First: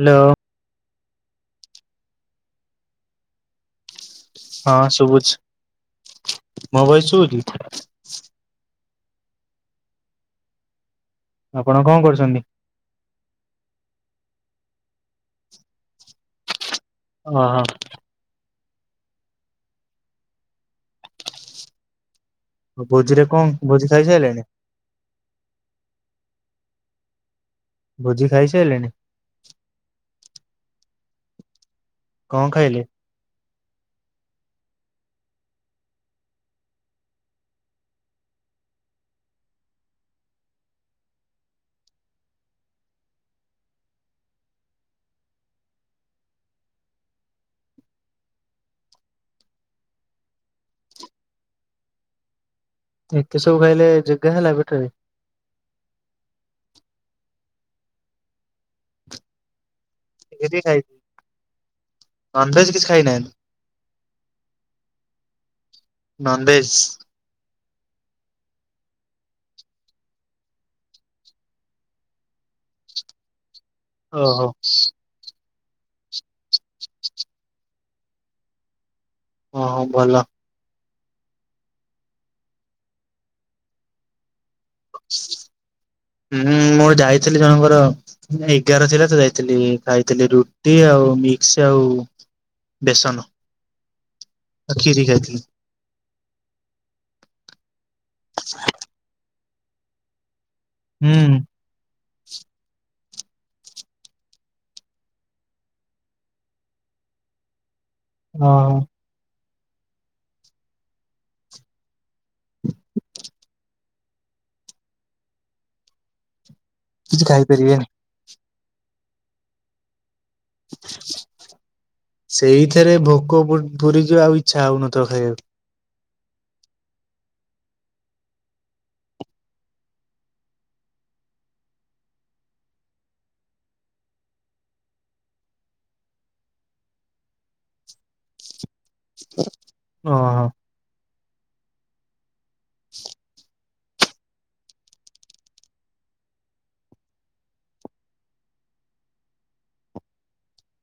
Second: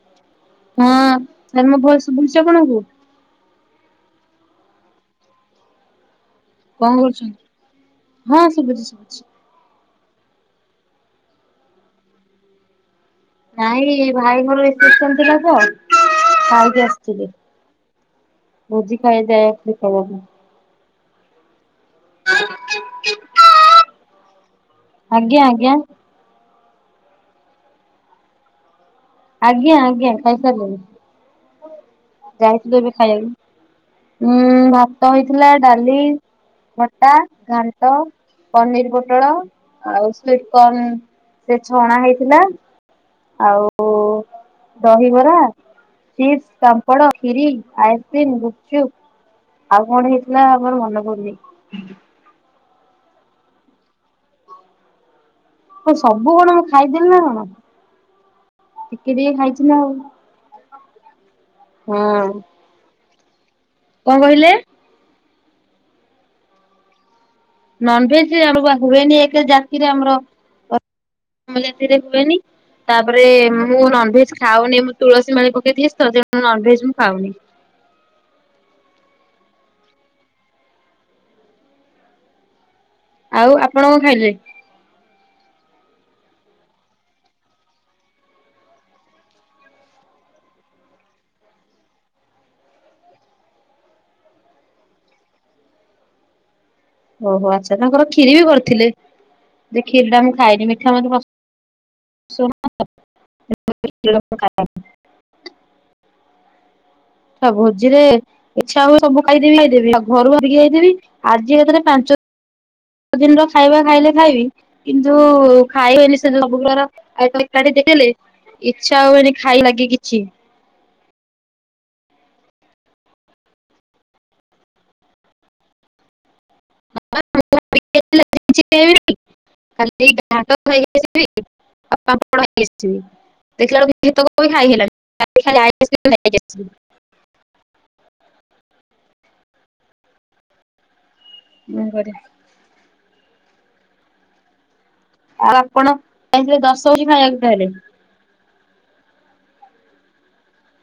Hello. ହଁ, ତାଲେ ମୋ ଭଏସ ଶୁଭୁଚି ଆପଣଙ୍କୁ। ହଁ ଶୁଭୁଚି। କଣ କରୁଚନ୍ତି, ହଁ ଶୁବୁଚି ଶୁୁବୁଚି। ଆପଣ କଁ କରୁଚନ୍ତି? ନାଇଁ ଭାଇଙ୍କର ରିସେପ୍ସନ ଥିଲା ତ ଖାଇତେ ଆସିଥିଲି। ଓହୋ ଭୋଜି ଖାଇ ଯାଏଥିଲି ତଳକୁ। ଆ ଭୋଜିରେ କଁ ଭୋଜି ଖାଇ ସାଇଲେଣି? ଆଜ୍ଞା ଆଜ୍ଞା। ଭୋଜି ଖାଇସାଇଲେଣି? ଆଜ୍ଞା ଆଜ୍ଞା ଖାଇସାରିଲିଣି। କଣ ଯାଇଥିଲୁ ଖାଇଲେ? ଏବେ ଖାଇବାକୁ, ଉଁ ଭାତ ହେଇଥିଲା ଡାଲି ଖଟା, ଘାଣ୍ଟ, ପନିର ପୋଟଳ ଆଉ ସ୍ବିଟ କର୍ଣ୍ଣ। ସେ ଛଣା ହେଇଥିଲା ଆଉ ଦହିବରା, ଚିପ୍ସ, ପାମ୍ପଡ, ଖିରି, ଆଇସ୍କ୍ରିମ୍, ଗୁପଚୁପ ଆଉ କଣ ହେଇଥିଲା ଆଉ ମୋର ମନ ପଡୁନି। ଏତେ ସବୁ ଖାଇଲେ ଜେଗା ହେଲା ପେଟରେ? ହଁ ସବୁ କଣ ମୁଁ ଖାଇଦେଲି ନା କଣ, ଟିକେ ଟିକେ ଖାଇଚି ନା ଆଉ। ଟିକେ ଟିକେ ଖାଇଛନ୍ତି। ହଁ ନନ୍ ଭେଜ କିଛି ଖାଇନାହାନ୍ତି? କଣ କହିଲେ? ନନଭେଜ୍? ନନଭେଜ ଆମ ଆଗୁରୁ ହୁଏନି, ଏକେ ଜାତିରେ ଆମର କ ଆମ ଜାତିରେ ହୁଏନି ତାପରେ ମୁଁ ନନଭେଜ ଓହୋ ଖାଉନି, ମୁଁ ତୁଳସୀ ମାଳି ପକେଇଥିଲି [unintelligible] ନନଭେଜ ମୁଁ ଖାଉନି। ହଁ ହଉ ଭଲ। ଆଉ ଆପଣ କଣ ଖାଇଲେ? ହୁଁ ମୁଁ ଯାଇଥିଲି ଜଣଙ୍କର ଏଗାର ଥିଲା ତ ଯାଇଥିଲି, ଖାଇଥିଲି ରୁଟି ଆଉ ମିକ୍ସ ଆଉ ବେସନ ଆଉ ଖିରି ଖାଇଥିଲି। ଓହୋ ଆଚ୍ଛା ତାଙ୍କର କ୍ଷିରି ବି କରିଥିଲେ, ଯେ କ୍ଷୀରିଟା ମୁଁ ଖାଇଲିନି ମିଠା ହୁଁ ମତେ ପ [unintelligible] ସ ଭୋଜିରେ ଓହୋ ଇଚ୍ଛା ହୁଏ ସବୁ ଖାଇଦେବି ଖାଇଦେବି ଆଉ ଘରୁକୁ ଭାବିକି ଯାଇଥିବି ଆଜି ଏକାଥରେ ପାଞ୍ଚ ଦିନର ଖାଇବା ଖାଇଲେ ଖାଇବି କିନ୍ତୁ ଖାଇବେନି ସେ ଯୋଉ ସବୁ ପ୍ରକାର କିଛି ଆଇଟମ୍ [unintelligible] ଖାଇପାରିବେନି। ଦେଖିଲେ ଇଚ୍ଛା ହୁଏନି ଖାଇବା ଲାଗି କିଛି ସେଇଥିରେ ଭୋକ ପୁ ପୁରିଯିବ ଆଉ ଇଚ୍ଛା ହଉ ନଥିବ ଖାଇବାକୁ। [unintelligible] କାଲି [unintelligible] ଆସିବେ ଆଉ ପାମ୍ପଡ ନେଇକି ଆସିବେ। ଦେଖିଲାଳକୁ ଏତକ ବି ଖାଇ ହେଲାନି [unintelligible] ଓହୋ। ମୁଁ ଘରେ। ଆଉ ଆପଣ ଯାଇଥିଲେ ଦଶ ଭୋଜି ଖାଇବାକୁ ତାହେଲେ?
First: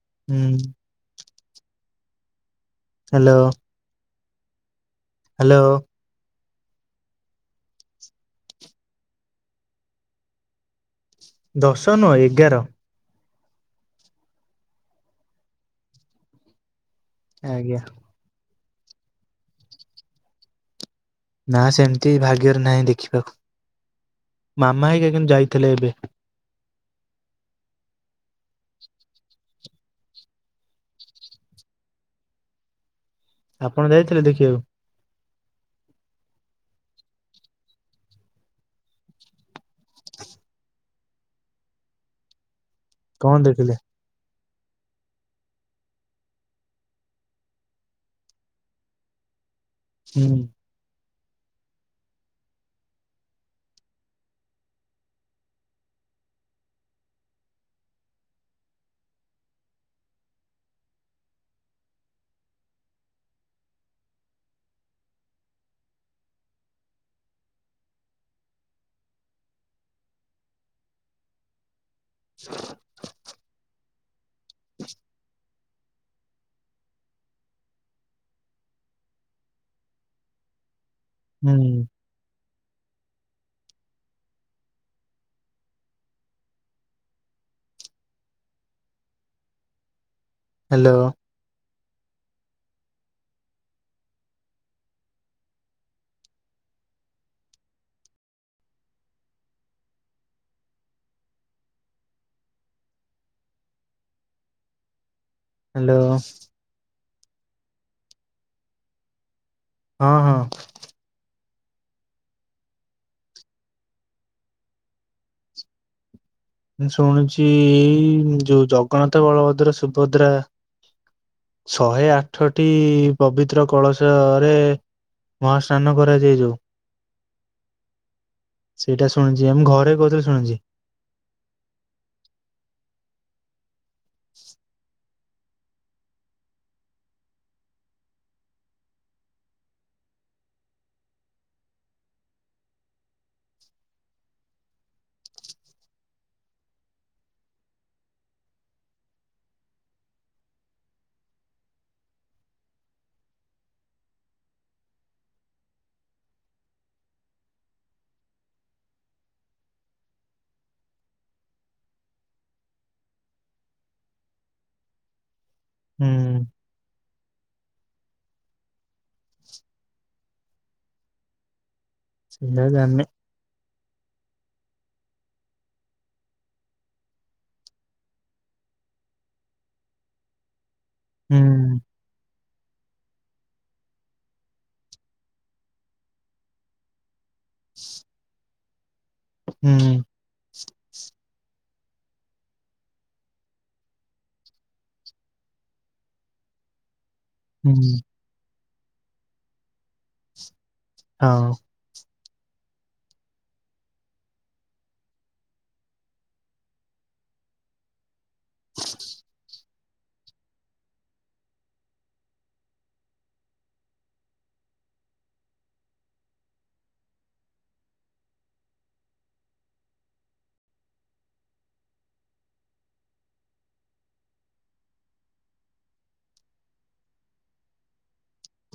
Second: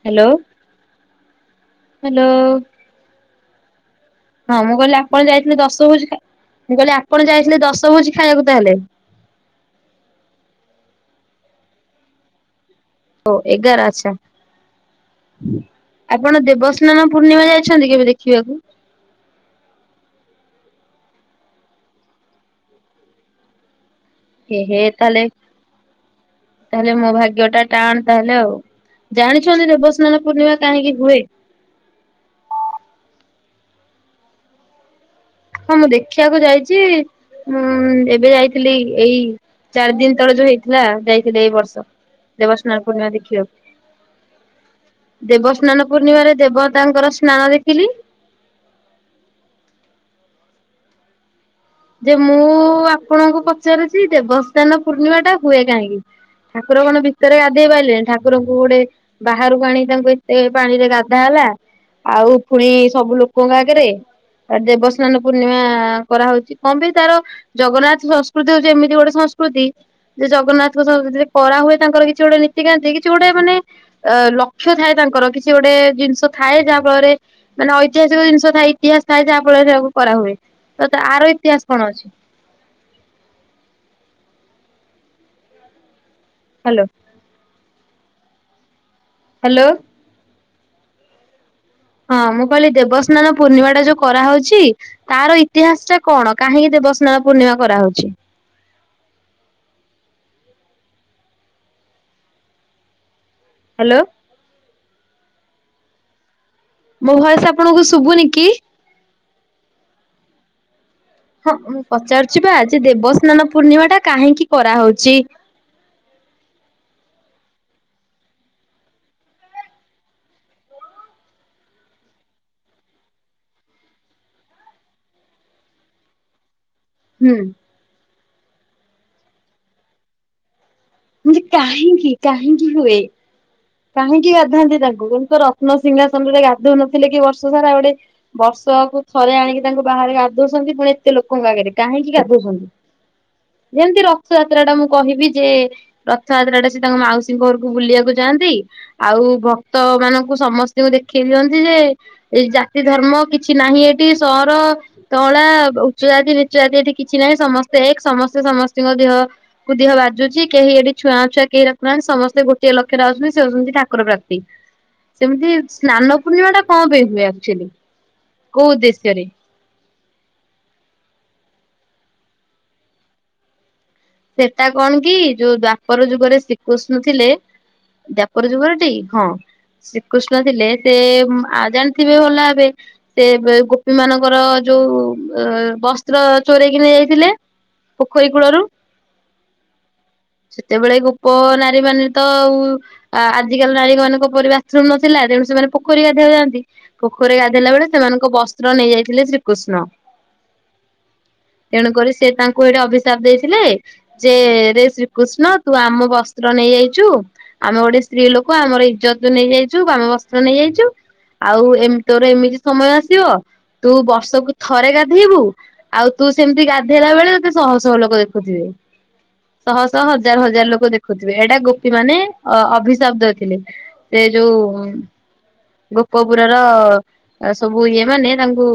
ହ୍ୟାଲୋ ହୁଁ ହ୍ୟାଲୋ। ହ୍ୟାଲୋ। ହଁ ମୁଁ କହିଲି ଆପଣ ହ୍ୟାଲୋ ଯାଇଥିଲେ ଦଶ ଭୋଜି ଖା ମୁଁ କହିଲି ଆପଣ ଯାଇଥିଲେ ଦଶ ଭୋଜି ଖାଇବାକୁ ତାହେଲେ? ଦଶ ନୁଅ ଏଗାର। ଓ ଏଗାର ଆଛା, ଆପଣ ଦେବସ୍ନାନ ପୂର୍ଣ୍ଣିମା ଆଜ୍ଞା ଯାଇଛନ୍ତି କେବେ ଦେ ଖିଆକୁ ନା ସେମିତି ଭାଗ୍ୟରେ ନାହିଁ ଦେଖିବାକୁ। ଏହେ ମାମା ହେଇକା ତାହେଲେ କିନ୍ତୁ ଯାଇଥିଲେ ଏବେ ତାହେଲେ ମୋ ଭାଗ୍ୟ ଟା ଟାଣ ତାହେଲେ ଆଉ। ଜାଣିଛନ୍ତି ଦେବସ୍ନାନ ପୂର୍ଣ୍ଣିମା କାହିଁକି ହୁଏ? ଆପଣ ଯାଇଥିଲେ ଦେଖିବାକୁ? ହଁ ମୁଁ ଦେଖିବାକୁ ଯାଇଛି ଉଁ ଏବେ ଯାଇଥିଲି ଏଇ ଚାରି ଦିନ ତଳେ ଯୋଉ ହେଇଥିଲା ଯାଇଥିଲି ଏଇ ବର୍ଷ ଦେବସ୍ନାନ ପୂର୍ଣ୍ଣିମା କଣ ଦେଖିବାକୁ। ଦେଖିଲେ ଦେବସ୍ନାନ ପୂର୍ଣ୍ଣିମାରେ ଦେବତାଙ୍କର ସ୍ନାନ ଦେଖିଲି। ହୁଁ। ଯେ ମୁଁ ଆପଣଙ୍କୁ ପଚାରୁଛି ଦେବସ୍ନାନ ପୂର୍ଣ୍ଣିମା ଟା ହୁଏ କାହିଁକି? ଠାକୁର କଣ ଭିତେରେ ଗାଧେଇ ପାଇଲେଣି ଠାକୁରଙ୍କୁ ଗୋଟେ ବାହାରୁକୁ ଆଣିକି ତାଙ୍କୁ ଏତେ ପାଣିରେ ଗାଧା ହେଲା। ଆଉ ଫୁଣି ସବୁ ଲୋକଙ୍କ ଆଗେରେ ଦେବସ୍ନାନ ପୂର୍ଣ୍ଣିମା କରାହଉଚି। କଣ ପାଇଁ ତାର ଜଗନ୍ନାଥ ସଂସ୍କୃତି ହଉଚି ଏମିତି ଗୋଟେ ସଂସ୍କୃତି ଯେ ଜଗନ୍ନାଥଙ୍କ ସଂସ୍କୃତିରେ କରା ହୁଏ ତାଙ୍କର କିଛି ଗୋଟେ ନୀତି କାନ୍ତି କିଛି ଗୋଟେ ମାନେ ଅ ଲକ୍ଷ୍ୟ ଥାଏ ତାଙ୍କର କି ଛି ଗୋଟେ ଜିନିଷ ଥାଏ ଯାହା ଫଳରେ ମାନେ ଐତିହାସିକ ଜିନିଷ ଥାଏ ଇତିହାସ ଥାଏ ଯାହା ଫଳରେ ତାକୁ କରା ହୁଏ ତ ଆର ଇତିହାସ ହୁଁ କଣ ଅଛି? ହାଲୋ। ହାଲୋ। ହାଲୋ। ହଁ ମୁଁ କହିଲି ଦେବସ୍ନାନ ପୂର୍ଣ୍ଣିମା ଟା ଯୋଉ କରାହଉଛି ତାର ଇତିହାସ ଟା କଣ କାହିଁକି ଦେବସ୍ନାନ ପୂର୍ଣ୍ଣିମା କରାହଉଛି? ହାଲୋ। ହାଲୋ। ମୋ ଭଏସେ ଆପଣଙ୍କୁ ଶୁବୁନି କି? ହଁ ହଁ। ହଁ ମୁଁ ପଚାରୁଚି ବା ଯେ ଦେବସ୍ନାନ ପୂର୍ଣ୍ଣିମା ଟା କାହିଁକି କରାହଉଚି? ମୁଁ ଶୁଣିଚି ଯୋଉ ଜଗନ୍ନାଥ ବଳଭଦ୍ର ସୁଭଦ୍ରା ଶହେ ଆଠଟି ପବିତ୍ର କଳସ ରେ ମହାସ୍ନାନ କରାଯାଏ ଯୋଉ। ହୁଁ। ସେଇଟା ଶୁଣିଚି ଆମ ଘରେ କହୁଥିଲେ ଶୁଣିଛି। ହୁଁ ଯେ କାହିଁକି କାହିଁକି ହୁଏ କାହିଁକି ଗାଧାନ୍ତି ତାଙ୍କୁୁ କିନ୍ତୁ ର ତ୍ନ ସିଂହାସନରେ ଗାଧଉ ନଥିଲେ କି ବର୍ଷ ସାରା ଗୋଟେ ବର୍ଷକୁ ଥରେ ଆଣିକି ତାଙ୍କୁ ବାହାରେ ଗାଧଉଛନ୍ତି ପୁଣି ଏତେ ଲୋକଙ୍କ ଆଗରେ କାହିଁକି ଗାଧଉଛନ୍ତି? ଯେମତି ରଥଯାତ୍ରା ଟା ମୁଁ କହିବି ଯେ ରଥଯାତ୍ରାରେ ସେ ତାଙ୍କ ମାଉସୀ ଘରୁକୁ ବୁଲିଆକୁ ଯାଆନ୍ତି। ଆଉ ଭକ୍ତ ମାନଙ୍କୁ ସମସ୍ତିଙ୍କୁ ଦେଖେଇ ଦିଅନ୍ତି ଯେ ଏଇ ଜାତି ଧର୍ମ କିଛି ନାହିଁ ଏଠି ସହର ତଳା ଉଚ୍ଚ ଜାତି ନିଚ୍ଚ ଜାତି ଏଠି କିଛି ନାହିଁ ସମସ୍ତେ ଏକ୍ ସମସ୍ତେ ସମସ୍ତିଙ୍କ ଦେହ କୁ ଦେହ ବାଜୁଚି। କେହି ଏଠି ଛୁଆ ଅଛୁଆଁ କେହି ରଖୁନାହାନ୍ତି ସମସ୍ତେ ଗୋଟିଏ ଲକ୍ଷ୍ୟରେ ଆସୁଛନ୍ତି ସେ ହଉଚନ୍ତି ଠାକୁର ପ୍ରାପ୍ତି। ସେମିତି ସ୍ନାନ ହୁଁ ପୂର୍ଣ୍ଣିମା ଟା କଣ ପାଇଁ ହୁଏ ଆକଚାଲି କୋଉ ଉଦ୍ଦେଶ୍ୟରେ? ସେଇଟା ଜାଣିନି। ସେଟା କଣ କି ଯୋଉ ଦ୍ଵାପର ଯୁଗରେ ଶ୍ରୀକୃଷ୍ଣ ଥିଲେ। ଦ୍ଵାପର ଯୁଗରେ ଟି ହଁ ଶ୍ରୀକୃଷ୍ଣ ଥିଲେ ସେ ଉଁ ଆ ହୁଁ ଜାଣ ଥିବେ ଭଲ ଭାବେ। ସେ ଏବେ ଗୋପୀ ମାନଙ୍କର ଯୋଉ ଅ ବସ୍ତ୍ର ଚୋରେଇକି ନେଇ ଯାଇଥିଲେ। ପୋଖରୀ କୂଳରୁ। ହୁଁ ହୁଁ। ସେତେବେଳେ ଗୋପ ନାରୀ ମାନେ ତ ଆଉ ଆ-ଆଜିକାଲି ନାରୀ ମାନଙ୍କ ପରି ବାଥରୁମ ନଥିଲା ତେଣୁ ସେମାନେ ପୋଖରୀକି ଗାଧେଇଆକୁ ଯାଆନ୍ତି। ପୋଖରୀରେ ଗାଧେଇଲା ବେଳେ ହୁଁ ସେମାନଙ୍କ ବସ୍ତ୍ର ନେଇ ଯାଇଥିଲେ ଶ୍ରୀକୃଷ୍ଣ। ହଁ। ତେଣୁକରି ସେ ତାଙ୍କୁ ଏଇଠେ ଅଭିିଶାପ ଦେଇ ଥିଲେ ଯେ ରେ ଶ୍ରୀକୃଷ୍ଣ ତୁ ଆମ ବସ୍ତ୍ର ନେଇ ଯାଇଚୁ। ଆମେ ଗୋଟେ ସ୍ତ୍ରୀ ଲୋକ ଆମର ଇଜ୍ଜତୁ ନେଇଯାଇଚୁ ଆମ ବସ୍ତ୍ର ନେଇଯାଇଚୁ। ଆଉ ଏମିତି ତୋର ଏମିତି ସମୟ ଆସିବ ତୁ ବର୍ଷକୁ ଥରେ ଗାଧେଇବୁ ଆଉ ତୁ ସେମିତି ଗାଧେଇଲା ବେଳେ ତତେ ଶହ ଶହ ଲୋକ ଦେଖିଥିବେ। ଶହ ଶହ ହଜାର ହଜାର ଲୋକ ଦେଖୁଥିବେ। ଏଇଟା ଗୋପୀ ମାନେ ଅ ଅଭିସାପ ଦେଇଥିଲେ। ସେ ଯୋଉ ଗୋପଗୁର ର ଅ ସବୁ ଇଏ ମାନେ ତାଙ୍କୁ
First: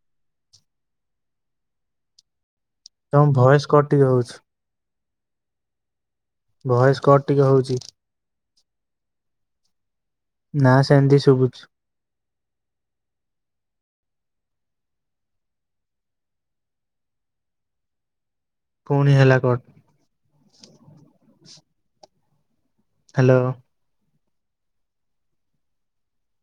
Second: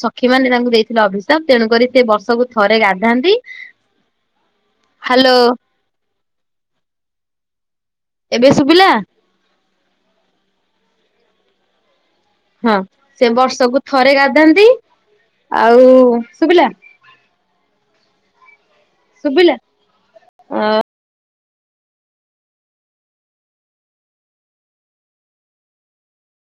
ସଖୀ ମାନେ ତାଙ୍କୁ ଦେଇଥିଲେ ଅଭିଷାପ ତେଣୁକରି ସେ ବର୍ଷକୁ ଥରେ ଗାଧା ତମ ଭୟସ କଟି ହଉଛି। ହାଲୋ। ଭହେଶ୍ କଟ ଟିକେ ହଉଚି। ଏବେ ଶୁଭିଲା। ନା ସେମିତି ଶୁଭୁଛୁ। ହଁ ସେ ବର୍ଷକୁ ଥରେ ଗାଧାନ୍ତି ଆଉ ଶୁଭିଲା। ପୁଣି ହେଲା ସୁବିଲା କଟ ଆଁ ହାଲୋ।